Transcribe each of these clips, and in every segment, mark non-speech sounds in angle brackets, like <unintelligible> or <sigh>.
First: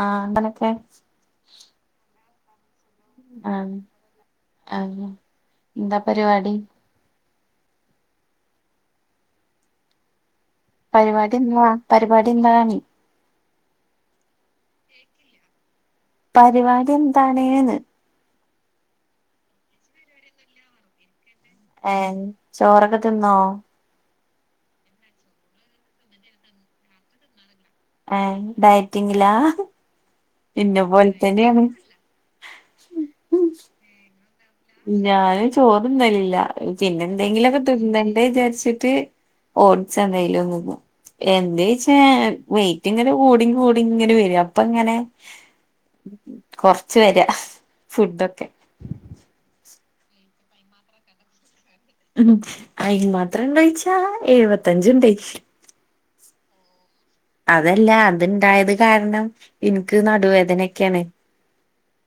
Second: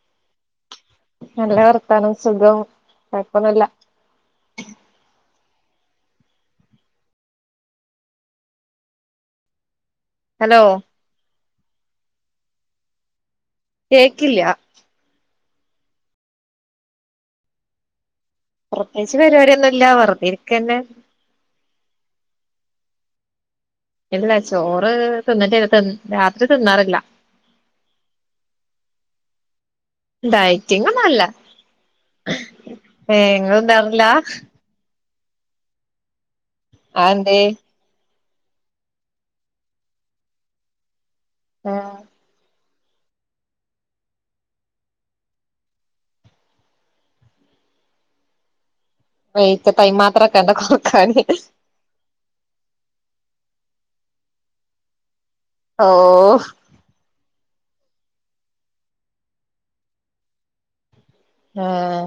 ആഹ് അങ്ങനൊക്കെ. നല്ല വർത്താനം സുഖം. കൊഴപ്പൊന്നുല്ല ആഹ് ആന്നേ എന്താ പരിപാടി. ഹലോ. പരിപാടിന്ത്വാ പരിപാടിന്ത്വാന്ന് കേക്കില്ല. പരിപാടിന്താണ് ന്ന്. പ്രത്യോകിച്ച് പരിപാടി ഒന്നും ഇല്ല വെറുതെ ഇരിക്കന്നെ. ഏഹ് ചോറൊക്കെ തിന്നോ ഇല്ല ചോറ് തിന്നിട്ടല്ല തി രാത്രി തിന്നാറില്ല. ഏഹ് ഡയറ്റിംഗിലാ. ഇന്നെപോൽതന്നെണ്. ഏഹ് ങ്ങള്ന്നാറ്ല്ല ഞാന് ചോറ് ന്നല് ല്ല അതെന്തേ പിന്നെന്തെങ്കിലൊക്ക ത്ത്ന്നണ്ടേ ചാര്ച്ചിട്ട് ഓട്സ ന്തേലും ത് ന്നും എന്തെയ്ച്ച ആഹ് വെയിറ്റ് ഇങ്ങനെ കൂടി കൂടി ങ്ങനെ വെര അപ്പ ങ്ങനെ കൊർച്ച് വെര ഫുഡൊക്കെ വെറ്റ് പ്പയ്ന്മാത്രൊക്കണ്ടാ കൊറ്ക്കാന് ഉം അയിന് മാത്ര ണ്ടൊയ്ച്ചാ എഴുവത്തഞ്ച് ണ്ടെയ് ഓഹ് അതല്ല അത്ണ്ടായത് കാര്ണം ഇൻക്ക് നടുവേദനെക്കെണ് ഏഹ്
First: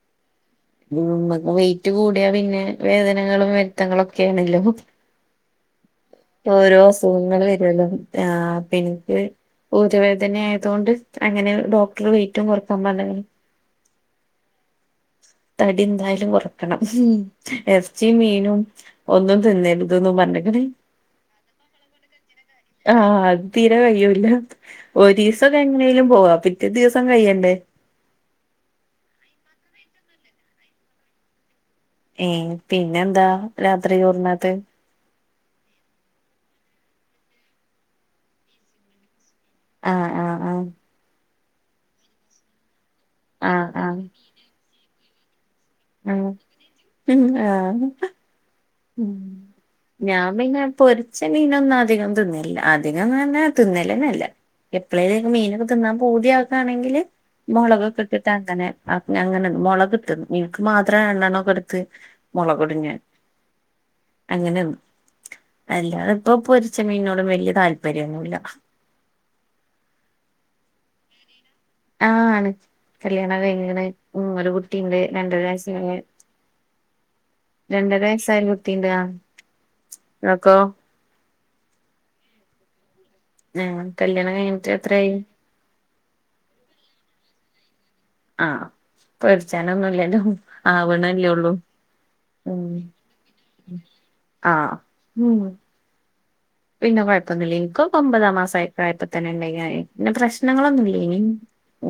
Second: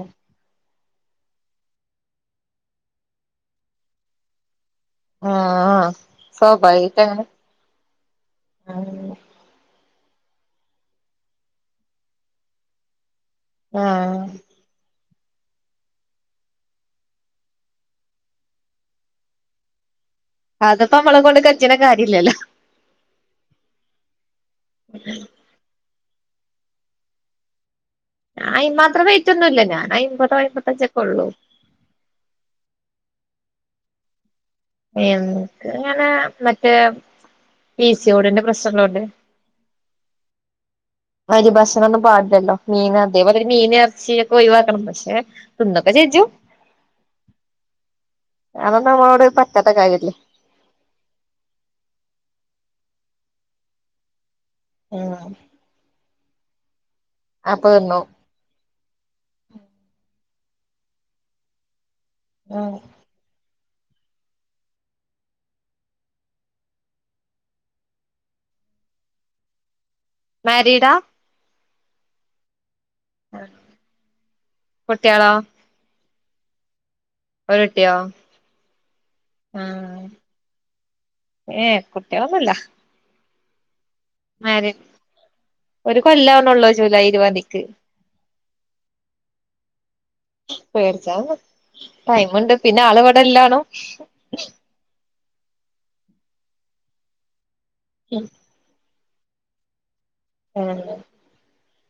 മ്മക്ക് വെയിറ്റ് കൂടിയാ പിന്നെ വേതനകളും വെര്ത്തങ്ങളൊക്കേണല്ലോ ആഹ് ഓരോ സ്വാഭാവികായിട്ട് അസുഖങ്ങള് വെരോല്ലോ ആഹ് അങ്ങനെ പിനിക്ക് ഊരവേദന ആയതോണ്ട് അങ്ങനെ ഡോക്ട്റ് വെയിറ്റും കൊർക്കാൻ പർഞ്ഞ്ക്ക്‌ണ് ആഹ് തടി ന്താലും കൊർക്കണം എർച്ചിം മീനും ഒന്നും തിന്നര്ത് ന്നും പർഞ്ഞ് അത്പ്പ അമ്മള കൊണ്ട് കജ്ജ്ണ കാര്യല്ലല്ലോ ആഹ് അത് തീരെ കയ്യൂല്ല ഒരീസ് സൊക്കെ എങ്ങനെലും പോവാ പിറ്റേ ദിവ്സം കയ്യണ്ടേ ഞാ അയ്ൻ മാത്ര വൈറ്റൊന്നുല്ല ഞാന് അയ്മ്പതോ അയ്മ്പത്തഞ്ചൊ ക്കൊ ഉള്ളൂ ഏഹ് പിന്നെന്താ രാത്രി ചോറുണ്ണത്തെ എൻക്ക് മറ്റേ പി സി ഒഡിന്റെ പ്രശ്നങ്ങളൊണ്ട് ആഹ് ആഹ് ആഹ് അരി ഭക്ഷണം ഒന്നും പാടില്ലല്ലോ മീൻ അതേപോലെ ആഹ് മീന് ആഹ് എർച്ചിയൊക്ക ഒഴിവാക്കണം പക്ഷേ ആഹ് ഉം ആഹ് അതൊന്ന് അമ്മളോട് പറ്റാത്ത കാര്യല്ലേ മീൻ ഞാ പൊരിച്ച മീനൊന്നു അധികം തിന്നല്ല അധികന്ന് പറഞ്ഞ തിന്നിലെന്നല്ല ഉം എപ്പളേലുനിക്ക് മീനൊക്കെ തിന്നാൻ പൂതിയാകാണെങ്കില് അപ്പൊ തിന്നും മൊളകൊക്കെയിട്ട് ട്ട് അങ്ങനെ അങ്ങനെ മൊളക്ട്ട് ന്നും ഇൻക്ക് മാത്ര രണ്ടണ്ണൊക്കെട്ത്ത് ഉം മൊളക്ടും ഞാൻ അങ്ങനെന്നും അല്ലാതിപ്പോ പൊരിച്ച മീനോടും വല്യ താല്പര്യന്നുല്ല മാരീടാ ആ ആണ് കല്യാണം കയിഞ്ഞാണ് ഉം ഒരു കുട്ടിണ്ട് കുട്ടികളോ രണ്ടര വയസ് കയിഞ്ഞ് ഒരു കുട്ടിയോ രണ്ടര വയസ്സായ കുട്ടിണ്ട് ആഹ് ആഹ് ങ്ങക്കോ ഏഹ് കുട്ടിളൊന്നുല്ല ഉം കല്യാണം കഴ്ഞ്ഞിട്ടെത്രയായി ഒരു കൊല്ലാവണൊള്ളു ജൂലൈ ഇരുവാന്തിക്ക് ആഹ് പേടിച്ചാനൊന്നുയില്ലഞ്ഞു പേടിച്ചാന്നും ടൈമ്ണ്ട് ഉം പിന്ന ആള് വിടില്ലാണു ആഹ് ഉം പിന്ന കൊഴ്പ്പൊന്നുല്ലേ ഇൻകൊക്ക ഒമ്പതാ മാസ ആയപ്പൊഴയ്പ്പത്തന്നെ ണ്ടെയ്നി ആയെ പിന്നെ പ്രശ്നങ്ങളൊന്നു ആഹ് ല്ലെയ്നി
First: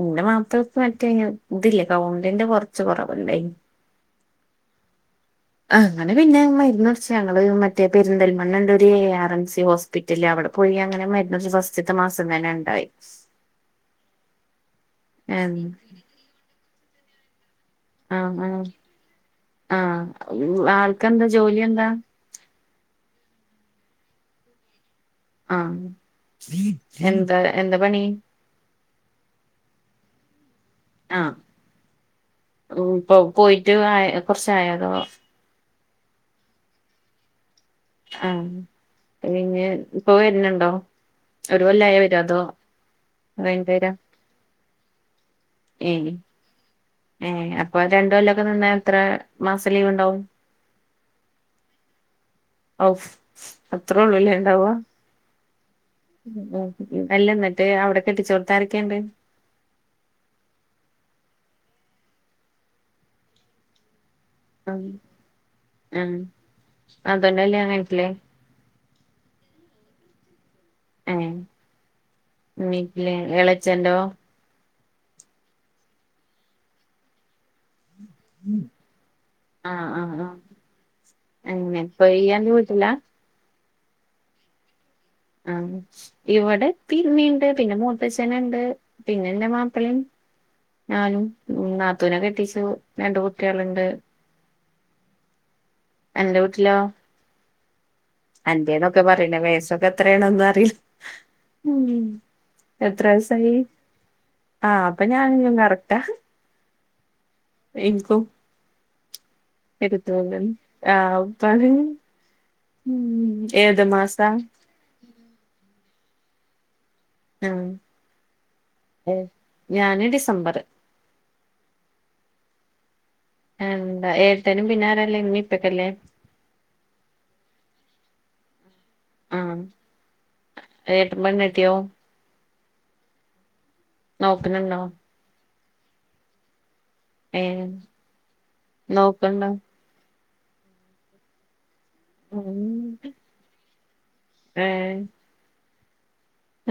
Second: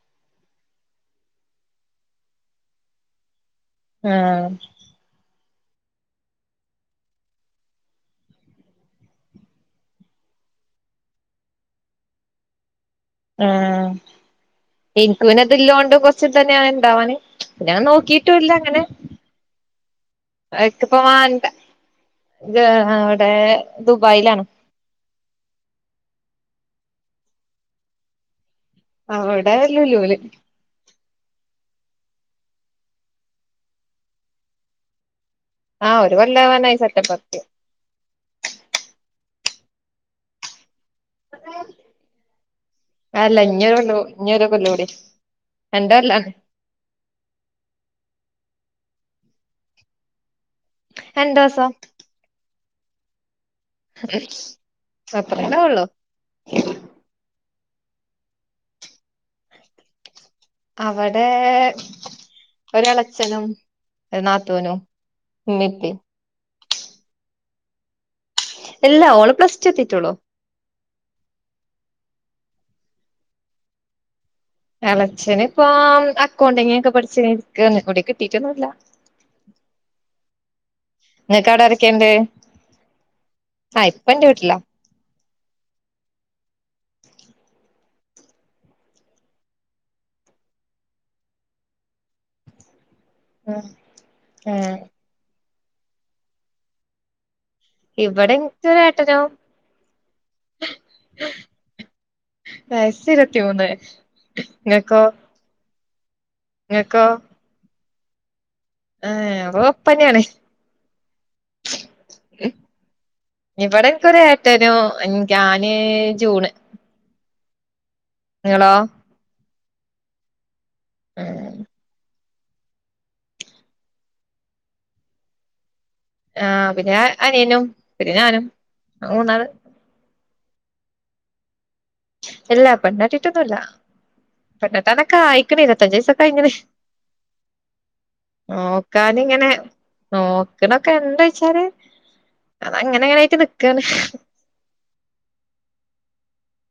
ഇന്റെ മാപ്പളക്ക്‌ മറ്റെയ്നു തില്ല കൗണ്ടിന്റെ കൊറച്ച് കൊറവുണ്ടെയ്നി ആഹ് അങ്ങനെ പിന്നെ മരുന്നുടിച്ചി അങ്ങള് മറ്റേ പെരിന്തൽമണ്ണണ്ട് ഒരു എ ആറ് എൻസി ഹോസ് പിറ്റല് അവിടെ പോയി അങ്ങനെ മരുന്നുമടിച്ചു ഫസ്റ്റ്ത്ത മാസങ്ങനെണ്ടായി ആഹ് ഇൻക്ക്‌ ഏഹ് പിന്നെതില്ലോണ്ട് കൊർച്ച തെന്നെണ് ഇണ്ടവാന് പിന്നങ്ങ നോ ആഹ് ക്കീറ്റുല്ല ആഹ് അങ്ങനെ ആഹ് അക്ക്‌പ്പ ആൾക്കെന്താ വാണ്ട ജോലി എന്താ ആഹ് അവിടെ ദുബായിലാണ് ആഹ് എന്താ എന്ത പണി അവിടെ ലുലൂല് ആഹ് റൂം പ്പൊ പോയിറ്റ് കൊർച്ചായൊ അതോ ആഹ് ഒരു കൊല്ലവനായി സെപ്റ്റംബലേക്ക് ആഹ് പിന്നെഞ്ഞിപ്പോ വെരുന്നുണ്ടോ അത് അല്ല കഴിഞ്ഞിട്ട് വരാ ഇഞ്ഞോരുകൊല്ല ഇഞ്ഞൊരോല്ലാം കൂടി. ഏഹ് ന്റല്ല ഏഹ് അപ്പൊ രണ്ടൊല്ലൊക്കെ നിന്ന എത്ര മാസം ലീവ്ണ്ടാവും രണ്ട് മാസം ഔ അത്രോള്ളുലേ ണ്ടാവ്വ അത്രണ്ടാവുള്ളൂ ഉം ഉം അല്ല മറ്റേ അവിടെ കെട്ടിച്ചോട്ത്താരക്കെണ്ട് അവടെ ഒരെളച്ഛനും ഒരു നാത്തൂ ആഹ് ആഹ് അതന്നെല്ലേ <unintelligible> എല്ലാ ഓള് പ്ലസ് ടു എത്തിട്ടുള്ളൂ ഏഹ് <unintelligible> എളച്ചന്റോ എളച്ചനിപ്പം അക്കൗണ്ടിങ്ങൊക്കെ പഠിച്ചിങ്ങനെ ഇരിക്കാണ് യവി ആഹ് ആഹ് ആഹ് ഇങ്ങക്ക് അങ്ങനെ ഇപ്പൊ യന്റെ വീട്ടില ആ പ്പന്റെ വീട്ടില ആഹ് ഇവിടെ പ്പിമ്മിണ്ട് പിന്നെ മൂത്തച്ചനുണ്ട് പിന്നെന്റെ മാപ്പിളം ഞാനും നാത്തൂനെ കെട്ടിച്ചു രണ്ട് കുട്ടിളുണ്ട് ആഹ് അന്റെ വീട്ടിലോ ഇവിടെ അന്റെന്നൊക്കെ എനിക്കൊരേട്ടനും പറിണേ വയസൊക്കെ എത്രെണെന്നൊന്നും അറീല എത്ര വയസ്സ് വയസായി ഇരുപത്തിമൂന്ന് ആ ഇങ്ങക്കോ അപ്പൊ ഞാനും ഇയും കറക്റ്റാ. ഇങ്ങക്കോ എൻക്കും ഏഹ് അപ്പൊ ഒപ്പന്നെയാണ് എടുത്തോണ്ട് ആഹ്‌ <unintelligible> ഇവിടെ ഇൻക്കൊരു മാസാ ഏട്ടനും ഞാന് ജൂണ് ഉം ങ്ങള്ളോ ഏ ഞാന് ഡിസംബർ <unintelligible> എന്താ ഏട്ടനും പിന്നാരാള്ളത് മ്മി ഇപ്പൊക്കല്ലേ ആഹ് പിന്നെ അനിയനും പിന്നെ ഞാനും. ഞങ്ങള് മൂന്നാള് ഉം എട്ടൻ പെണ്ണ് കെട്ടിയോ ഇല്ല പെണ്ണേട്ടീട്ടൊന്നൂല്യ നോക്കണുണ്ടോ പെണ്ണെട്ടാനൊക്കെ ആയിക്കണ് ഇരുപത്താഞ്ച് വയസൊക്കെ കയിഞ്ഞ്ണ്. ഏ നോക്കാനിങ്ങനെ നോക്കണ്ടോ നോക്കണൊക്കെണ്ട് ചോയിച്ചാല് അതങ്ങന ഇങനെയിട്ട് നിക്കാണ് ഏഹ്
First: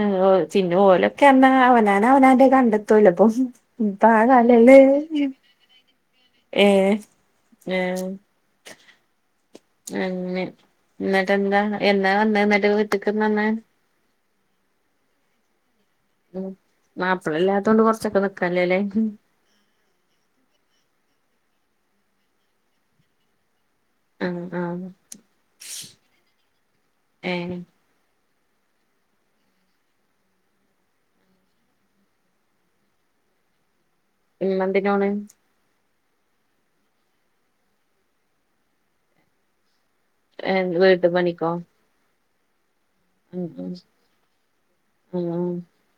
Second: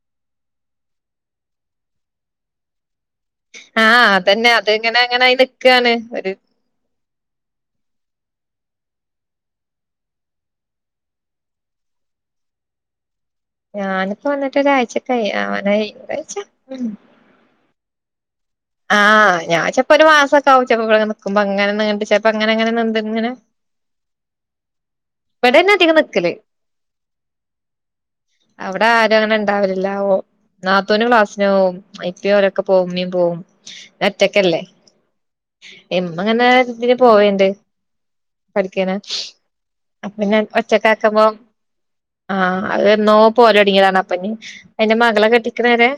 ഏ ഓ ച്ചിന്ന ഓലൊക്കെ അന്നാ അവനാന അവനാന്റെ കണ്ട.. ചെലപ്പോം ഉം ആഹ് അതന്നെ അത് കാണാലെല്ലേ ഇങ്ങനെ അങ്ങനായി നിക്കാണ് ഒരു ഏഹ് ഏഹ്. അങ്ങനെ ഇന്നിട്ട് എന്താ എന്നാ വന്നേ ഇന്നിട്ട് വീട്ട്ക്ക് എന്നാ വന്നേ ഞാനിപ്പോ വന്നിട്ട് ഒരാഴ്ചക്കായി ആവാനായി. ഉം മാപ്പളല്ലാത്തോണ്ട് കൊർച്ചൊക്കെ നിക്ക് ആഹ് ഞാൻ ചെൽപ്പോ ഒരു മാസൊക്കെവും ചെൽപ്പോ ഇവടങ്ങനെ നിക്കുമ്പോ അങ്ങനെ നീണ്ട് ചെൽപ്പോ അങ്ങനെ അങ്ങനെ നീണ്ട്ങ്ങനെ. ആഹ് ആഹ് ഇവിടെന്നെ അധികം നിക്കല് ഏഹ്. അവിടെ ആരും അങ്ങനെ ഉണ്ടാവലില്ല ഓ നാത്തൂന് ക്ലാസ്സിന് പോവും ഇപ്പി ഓലൊക്കെ പോവും ഇമ്മീ പോവും. ഒറ്റക്കല്ലേ ഇമ്മ എന്തിനോണ് ഇമ്മങ്ങനെ ഇതിന് പോവണ്ട് പഠിക്കാന് അപ്പം പിന്നെ വീട്ട് ഒറ്റക്കാക്കുമ്പോം പണിക്കോ ആഹ്. അത് എന്നോ ഉം പോവാലോടൊങ്ങിയതാണ് അപ്പഞ്ഞി അയിന്റെ ഉം മകളെ കെട്ടിക്ക്ണരെ.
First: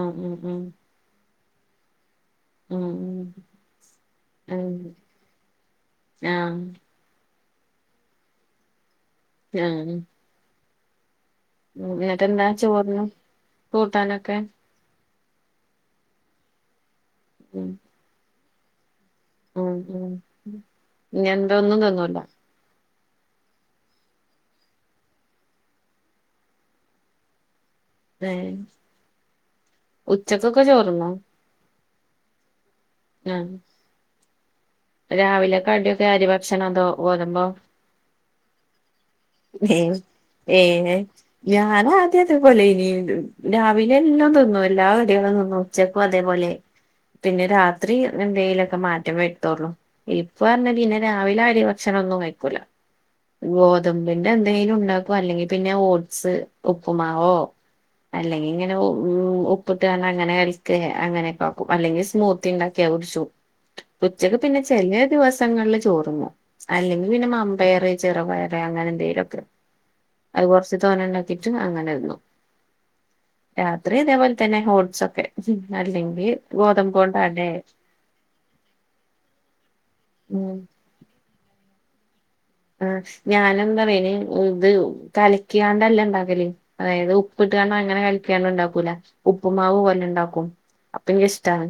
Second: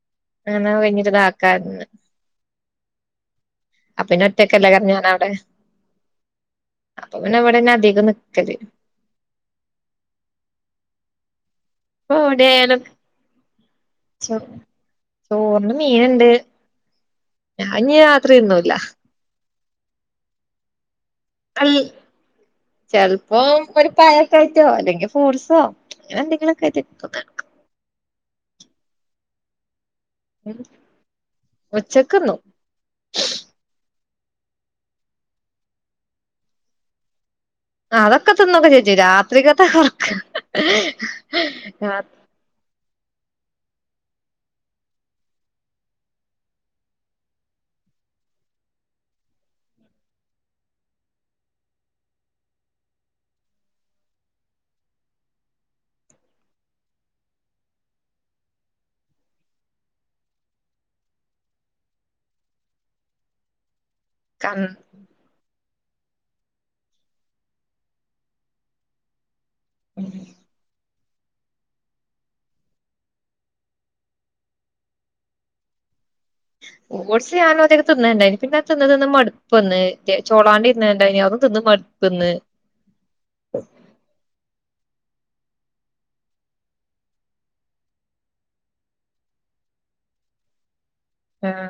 ഉം ഉം ഉം അനാ കഞ്ഞിട്ട ഇതാക്കാന്ന് ഉം ഉം അപ്പ പിന്നെ ഉം ഒറ്റക്കല്ലേകാരം ഞാൻ അവടെ ആ അപ്പൊ പിന്നെ ഇവടെന്നെ അധികം നിക്കല്. ഞാന് ഉം ഇപ്പൊ എന്നിട്ടെന്താ എവിടെയായാലും ചോറ്ന് ചോ ചോറിന് മീനിണ്ട് ഉം ഞാൻ ഇനി രാത്രി തിന്നൂലാ. ഉം ഉം ഇനിയെന്താ ഒന്നും തിന്നൂലാ. ചെൽപ്പോ ഒരു പഴൊക്കെ ഇട്ത്തോ അല്ലെങ്കിൽ ഫ്രൂട്സോ അങ്ങനെ എന്തെങ്കിലുക്കെയിട്ട് തിന്ന് ഏഹ് ഉച്ചക്കൊക്കെ ചോർന്നോ ഉച്ചക്ക്ന്നും. ഞാന് രാവിലെ കടിയൊക്കെ അരി ഭക്ഷണോ അതോ ഗോതമ്പോ അതൊക്കെ തിന്നോകെച്ചെയ്ജ്ജും രാത്രികത്തെ ഏ കൊറക്ക അതേപോലെനിണ്ട് രാവിലെ എന്നും തിന്നുല്ല കടികളും തിന്നും ഉച്ചക്കും അതേപോലെ. പിന്നെ രാത്രി എന്തയിലൊക്കെ മാറ്റം വരുത്തൊള്ളു ഇപ്പോ പറഞ്ഞ പിന്നെ രാവിലെ അരി ഭക്ഷണം ഒന്നും കഴിക്കൂല ഗോത ഗോതബിന്റെ എന്തേലുണ്ടാകും അല്ലെങ്കിൽ പിന്നെ ഓട്സ് ഉപ്പുമാവോ അല്ലെങ്കി ഇങ്ങനെ ഉ ഉപ്പിട്ടാണ്ട് അങ്ങനെ കൽക്കെ അങ്ങനെകാക്കും അല്ലെങ്കി സ്മൂത്തി ഉണ്ടാക്കും. <unintelligible> ഉച്ചക്ക് ക പിന്നെ ചെലെ ദിവസങ്ങളിൽ ചോറ്ന്നും അല്ലെങ്കിൽ പിന്നെ മമ്പയർ ചെറുപയറ് ങേ അങ്ങനെ എന്തേലൊക്കെ. ഉം അത് കുറച്ച് തോനെണ്ടാക്കിട്ട് അങ്ങനെ തിന്നും രാത്രി ഇതേപോൽതന്നെ, ഓട്സൊക്കെ, അല്ലെങ്കി- ഗോതമ്പോണ്ട് ഓട്സ് അടെ ഞാനൊധ്യേതിക്കെ ത്ന്നല്ണ്ടായി പിന്നത് ത്ന്ന് ത്ന്ന തിന്ന് മടുപ്പന്ന്. ഉം ചോളാണ്ടി- ണ്ടയ്നി അതും തിന്ന് മടുപ്പന്ന്. ് ഞാനെന്താറ്യോ അയിന്, ത് ഉ കലക്കിയാണ്ടല്ല ണ്ടാക്കല്. അതായത് ഉപ്പ്ട്ടാണ്ട് അങ്ങനെ കലക്കിയാണ്ട് ണ്ടാക്കൂല. ഉപ്പുമാവ് പോലെ ഉണ്ടാക്കും. അപ്പെനിക്കിഷ്ടാ. ആഹ്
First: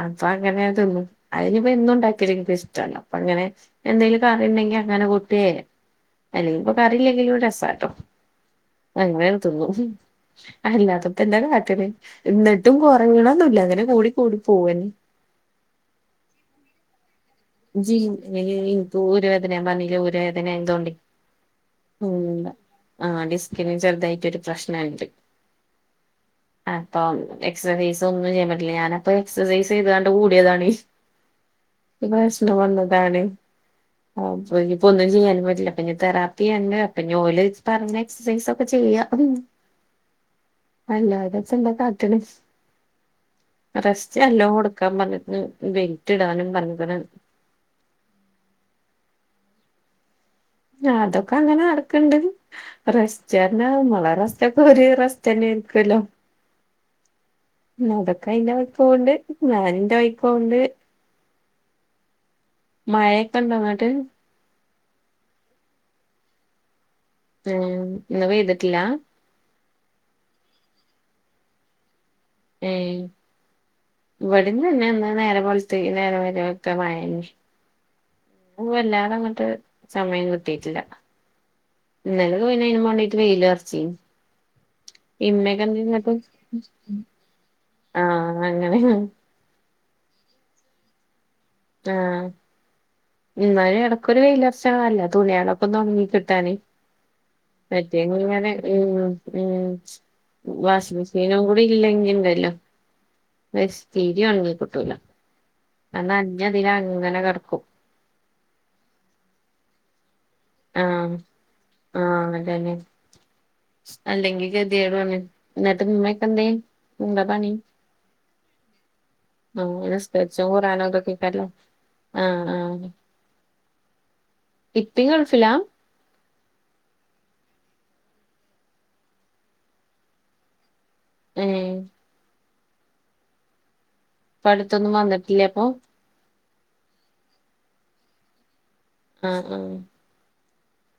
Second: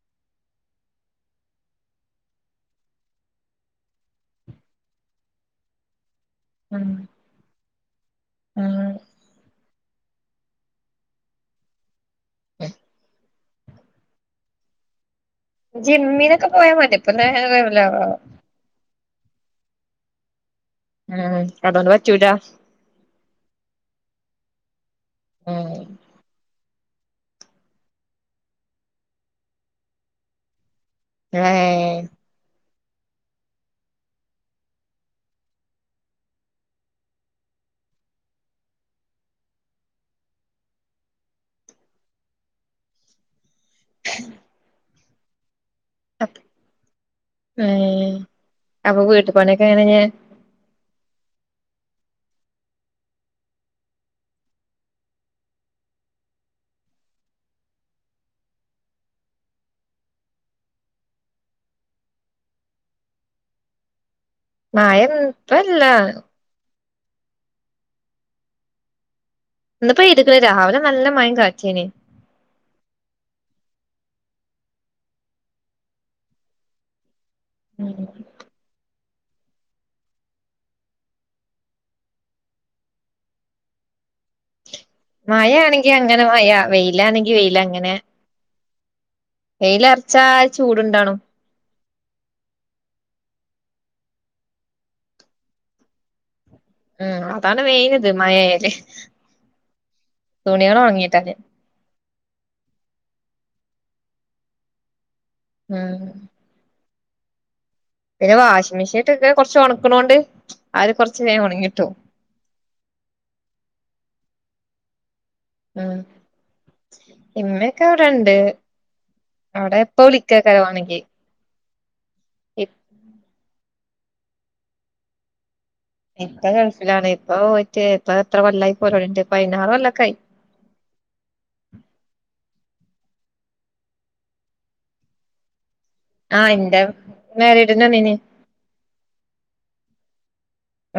അപ്പൊ അങ്ങനെ ഞാ തിന്നും, അതിനിപ്പൊ എന്നുണ്ടാക്ക്യാലും ൻക് ഇഷ്ട്ടാട്ടോ അപ്പൊ അങ്ങനെ എന്തെലും- ണ്ടെങ്കി അങ്ങനെ കൂട്ടേ, അല്ലെങ്കിൽ പ്പൊ ഉം കറിയില്ലെങ്കിലും രസാട്ടോ. ഉം അങ്ങനെട് തിന്നും, അല്ലാതപ്പൊ എന്താ കാട്ടല്. ന്നിട്ടും കൊറീണൊന്നുല്ല അങ്ങനെ കൂടി കൂടി പോവന്നെ. ജിമ്മിനൊക്കെ പോയാ മതി, പ്പങ്ങനെ <unintelligible> ഏ ഏ. ഐനെടീ ഇൻക് ഊരവേദന, ഞാൻ പറഞ്ഞില്ലേ ഊരവേദനായതോണ്ടയ്. ആ ഇൻകതോണ്ട് പറ്റൂലാ. ആഹ്. ഡിസ്കിന് ചെറുതായിട്ടൊരു പ്രശ്നണ്ട്. ആഹ്. അപ്പൊ എക്സസൈസ് ഒന്നും ചെയ്യാൻ പറ്റില്ല. ഞാനപ്പൊ എക്സസൈസ് ചെയ്താണ്ട് കൂടിയതാണ്. <unintelligible> എ ഏഏ പ്പൊ വന്നതാണ്. അപ്പൊഞിപ്പൊ ഒന്നും ചീയ്യാനും പറ്റില്ല. അപ്പഞി തെറാപ്പിയ്യാന്നെ അപ്പ ഞി ഓല് പറഞ്ഞേ- എക്സസൈസൊക്കെ ചെയ്യ. അല്ലാതെ ജ്ജെന്താ കാട്ട്ണ്. റസ്റ്റ്ല്ലോ ട്ക്കാൻ പറഞ്ഞ്ക്ക്ണ്. ബെൽറ്റ് ഇടാനും പറഞ്ഞ്ക്ക്ണ്. ഏ അപ്പൊ വീട്ട് പണിയൊക്കെ എങ്ങനെ ചിയ്യ. ആതൊക്കെ അങ്ങനെ നടക്ക്ണ്ട്. റസ്റ്റ്ർഞ, നമ്മളെ റസ്റ്റൊക്കെ ഒരു റസ്റ്റന്നെ ആയിരിക്കോല്ലോ. അതൊക്കെ അയിന്റെ വൈക്കോണ്ട്, ഞാൻ ന്റെ വൈക്കോണ്ട്. മഴയൊക്കെണ്ടോങ്ട്ട്. മയെന്നുപ്പല്ലാ. ം ന്ന് പെയ്തിട്ടില്ലാ. ഇന്ന് പെയ്ത്ക്ക്‌ണ് രാവിലെ നല്ല മഴെം കാറ്റേന്. ഏഹ് ഇവിടെം തന്നെ ഇന്ന് നേരം വെളുത്ത് ഈ നേരം വെള്ത്ത മഴെന്നെ ം ന്ന് വല്ലാതങ്ങ്ട്ട് സമയം കിട്ടീട്ടില്ല ഇന്നാലെ മുഴുവനും അയ്നും മേണ്ടീട്ട് വെയിലുറച്ചീന്നു. മഴയാണെങ്കി ഇമ്മെകെന്തിന്ന്ട്ട് അങ്ങനെ മഴ വെയിലാണെങ്കി ആഹ് അങ്ങനെണ്. വെയ്ലെർച്ചാ ചൂട്‌ണ്ടാണും ആഹ് ഇന്നാലും എടക്കൊരു വെയിലൊറച്ചാല്ലല്ലേ തുണ്യിളൊക്കൊന്ന് ഒണങ്ങി കിട്ടാന്. ഉം അതാണ് മെയിൻ ഇത് മറ്റേത്ങനെ മഴയായാല് ഉം ഉം തുണികൾ ഉണങ്ങിയിട്ടാല് വാഷ്മെഷീനൊന്നും‌ ഇല്ലെങ്കിണ്ടല്ലോ <unintelligible> തീരി ഒണങ്ങി കിട്ടൂല ഉം ന്ഞതിലങ്ങനെ കടക്കും. പിന്നെ വാഷാമെഷീൻ ട്ട് കൊറച്ച് ഒണക്കാണോണ്ട് ആഹ് ആഹ് അതേലെ അല്ലെങ്കി ഗതികേടാണ് ം ഇമ്മൊക്കെവടണ്ട് അങ്ങനെ സ്കരിച്ചു ഖുർആനോതൊ ക്കേക്കാരല്ലോ. ആഹ് ആഹ് ഇപ്പീം ഗൾഫിലാ? ഇപ്പ ഗൾഫിലാണ് ഇപ്പ പോയിട്ട് ഇപ്പ എത്ര കൊല്ലായി പോയിട്ട് പതിനാറ് കൊല്ലൊക്കയി ം പ്പടുത്തൊന്നും വന്നിട്ടില്ല അപ്പൊ? ആഹ് എന്റെ മാരീഡ് ന് വന്നീന് ആഹ് ഹ്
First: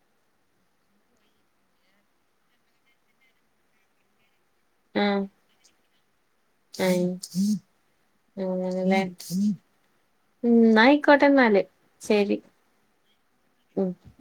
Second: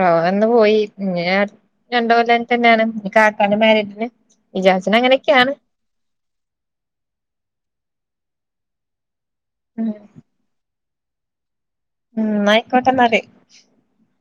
ആഇന്ന് പോയി ഇനി അട് രണ്ട് കൊല്ലം തന്നാണ് ഇനി കാക്കാന്റെ മേരേജിന് വിചാരിച്ചിന് അങ്ങനെക്കാണ് അയ് അങ്ങനെലേ ഉം ഉം ന്നായിക്കോട്ടെന്നാല് ഉം ന്നായിക്കോട്ടെന്നാല് ഉം